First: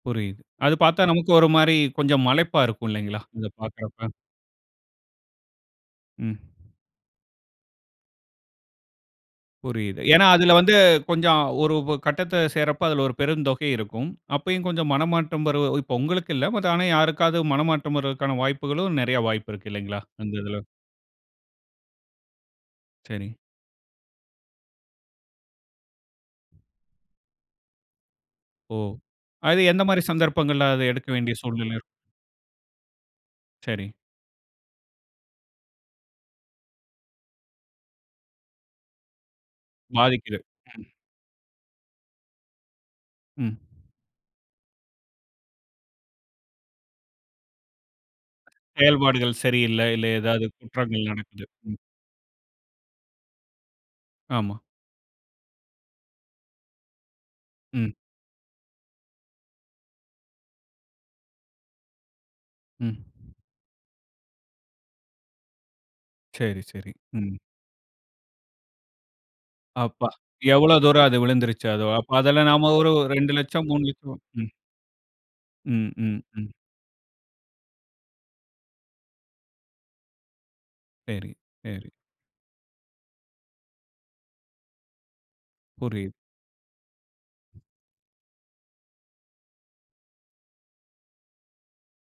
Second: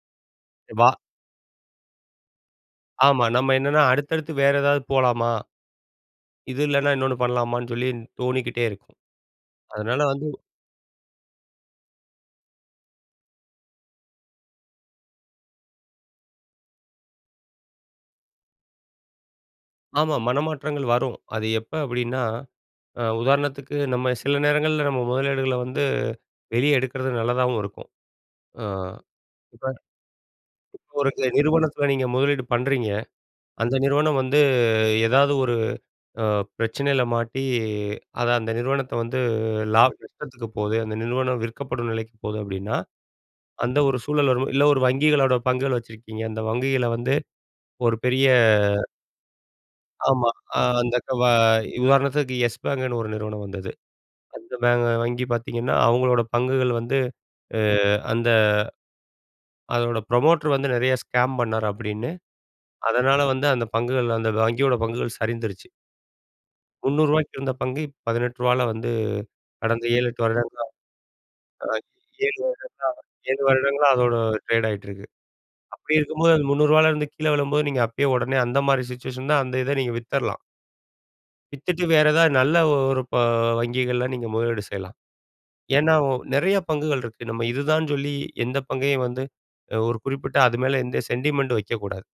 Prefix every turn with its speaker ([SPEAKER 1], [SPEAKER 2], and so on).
[SPEAKER 1] புரியுது. அது
[SPEAKER 2] வா
[SPEAKER 1] பார்த்தா நமக்கு ஒரு மாரி, கொஞ்சம் மலைப்பா இருக்கும் இல்லங்களா?
[SPEAKER 2] ஆமா,
[SPEAKER 1] அத
[SPEAKER 2] நம்ம என்னன்னா
[SPEAKER 1] பார்க்கிறப்ப.
[SPEAKER 2] அடுத்து, அடுத்து வேற ஏதாது போலாமா?
[SPEAKER 1] ம்.
[SPEAKER 2] இது இல்லன்னா இன்னொன்னு பண்ணலாமான்னு சொல்லி, தோணிக்கிட்டே இருக்கும். அதனாத
[SPEAKER 1] புரியுது. ஏன்னா
[SPEAKER 2] வந்து
[SPEAKER 1] அதில வந்து கொஞ்சம், ஒரு உ கட்டத்த சேர்றப்ப அதில ஒரு பெருந்தொகை இருக்கும். அப்பயும் கொஞ்சம் மனமாத்தம் வருவ உங்களுக்கு இல்ல. மத்த ஆனா யாருக்காவது மனமாற்றம் வருவதுக்கான வாய்ப்புகளும் நெறைய வாய்ப்பு இருக்கு இல்லங்களா?
[SPEAKER 2] ஆமா,
[SPEAKER 1] அந்த இதுல.
[SPEAKER 2] மனமாற்றங்கள் வரும். அது எப்ப அப்டின்னா, அ
[SPEAKER 1] சரி.
[SPEAKER 2] உதாரணத்துக்கு நம்ம சில நேரங்கள்ல நம்ம முதலீடுகள வந்து வெளியே எடுக்கிறது நல்லதாவும் இருக்கும். அ,
[SPEAKER 1] ஓ! அது
[SPEAKER 2] இப்ப
[SPEAKER 1] எந்த மாரி சந்தர்ப்பங்கள்ல அத
[SPEAKER 2] இப்ப
[SPEAKER 1] எடுக்க
[SPEAKER 2] ஒரு சில
[SPEAKER 1] வேண்டிய சூழ்நிலை இரு?
[SPEAKER 2] நிறுவனத்தில நீங்க முதலீடு பண்றீங்க. அந்த
[SPEAKER 1] சரி.
[SPEAKER 2] நிறுவனம் வந்து ஏதாது ஒரு, அ பிரச்சனையில மாட்டி, அத அந்த நிறுவனத்தை வந்து லாப
[SPEAKER 1] மாறிக்கிது.
[SPEAKER 2] நஷ்டத்துக்கு போகுது
[SPEAKER 1] ம்.
[SPEAKER 2] அந்த நிறுவனம் விற்கப்படும் நிலைக்கு போது அப்படின்னா,
[SPEAKER 1] ம்.
[SPEAKER 2] அந்த ஒரு சூழல் வரும் இல்ல ஒரு வங்கிகளோடய பங்குகள் வச்சிருக்கீங்க, அந்த வங்கிகள வந்து, ஒரு பெரிய
[SPEAKER 1] செயல்பாடுகள் சரியில்ல, இல்ல
[SPEAKER 2] ஆமா,
[SPEAKER 1] ஏதாது
[SPEAKER 2] அ, அந்த
[SPEAKER 1] குற்றங்கள்
[SPEAKER 2] க வ
[SPEAKER 1] நடக்குது. ம்.
[SPEAKER 2] உதாரணத்துக்கு யெஸ் பேங்க்ன்னு ஒரு நிறுவனம் வந்தது. அந்த
[SPEAKER 1] ஆமா.
[SPEAKER 2] பேங்க் வங்கி பார்த்தீங்கன்னா, அவங்களோட பங்குகள் வந்து, அ
[SPEAKER 1] ம்.
[SPEAKER 2] அந்த அதோட ப்ரமோட்டர் வந்து நிறையா ஸ்கேம் பண்ணாரு அப்டின்னு,
[SPEAKER 1] ம்.
[SPEAKER 2] அதனால வந்து அந்த பங்குகள் அந்த வங்கியோட பங்குகள் சரிந்துருச்சு.
[SPEAKER 1] சரி, சரி.
[SPEAKER 2] முன்னூறு
[SPEAKER 1] ம்.
[SPEAKER 2] ரூபாய்க்கு இருந்த பங்கு ரூ.18ல வந்து, கடந்த ஏழு,
[SPEAKER 1] அப்பா!
[SPEAKER 2] எட்டு வருடங்களா
[SPEAKER 1] எவ்வளவு தூரம் அது விழுந்துருச்சு, அது அப்
[SPEAKER 2] வங்கி 7
[SPEAKER 1] அதுல நாம
[SPEAKER 2] வருடங்களா
[SPEAKER 1] ஒரு ரெண்டு
[SPEAKER 2] 7
[SPEAKER 1] லட்சம், மூணு
[SPEAKER 2] வருடங்களா
[SPEAKER 1] லட்ச
[SPEAKER 2] அதோட
[SPEAKER 1] ரூவா ம்.
[SPEAKER 2] ட்ரேட் ஆயிட்ருக்கு.
[SPEAKER 1] ம்,
[SPEAKER 2] அப்டி
[SPEAKER 1] ம்,
[SPEAKER 2] இருக்கும்போது அந்த
[SPEAKER 1] ம்.
[SPEAKER 2] ரூ.300ல இருந்து கீழே விழும்போது நீங்க அப்பயே உடனே அந்த மாரி சிச்சுவேஷன் தான் அந்த இத நீங்க வித்துரலாம்.
[SPEAKER 1] சரி,
[SPEAKER 2] வித்துட்டு
[SPEAKER 1] சரி.
[SPEAKER 2] வேற ஏதாவது நல்ல ஒரு ப வங்கிகள்ல நீங்க முதலீடு செய்யலாம்! ஏன்னா ஓ
[SPEAKER 1] புரியுது.
[SPEAKER 2] நிறைய பங்குகள் இருக்கு. நம்ம இதுதான்ன்னு சொல்லி, எந்த பங்கையும் வந்து அ ஒரு குறிப்பிட்ட அது மேல, எந்த சென்டிமென்ட்டும் வெக்கக்கூடாது.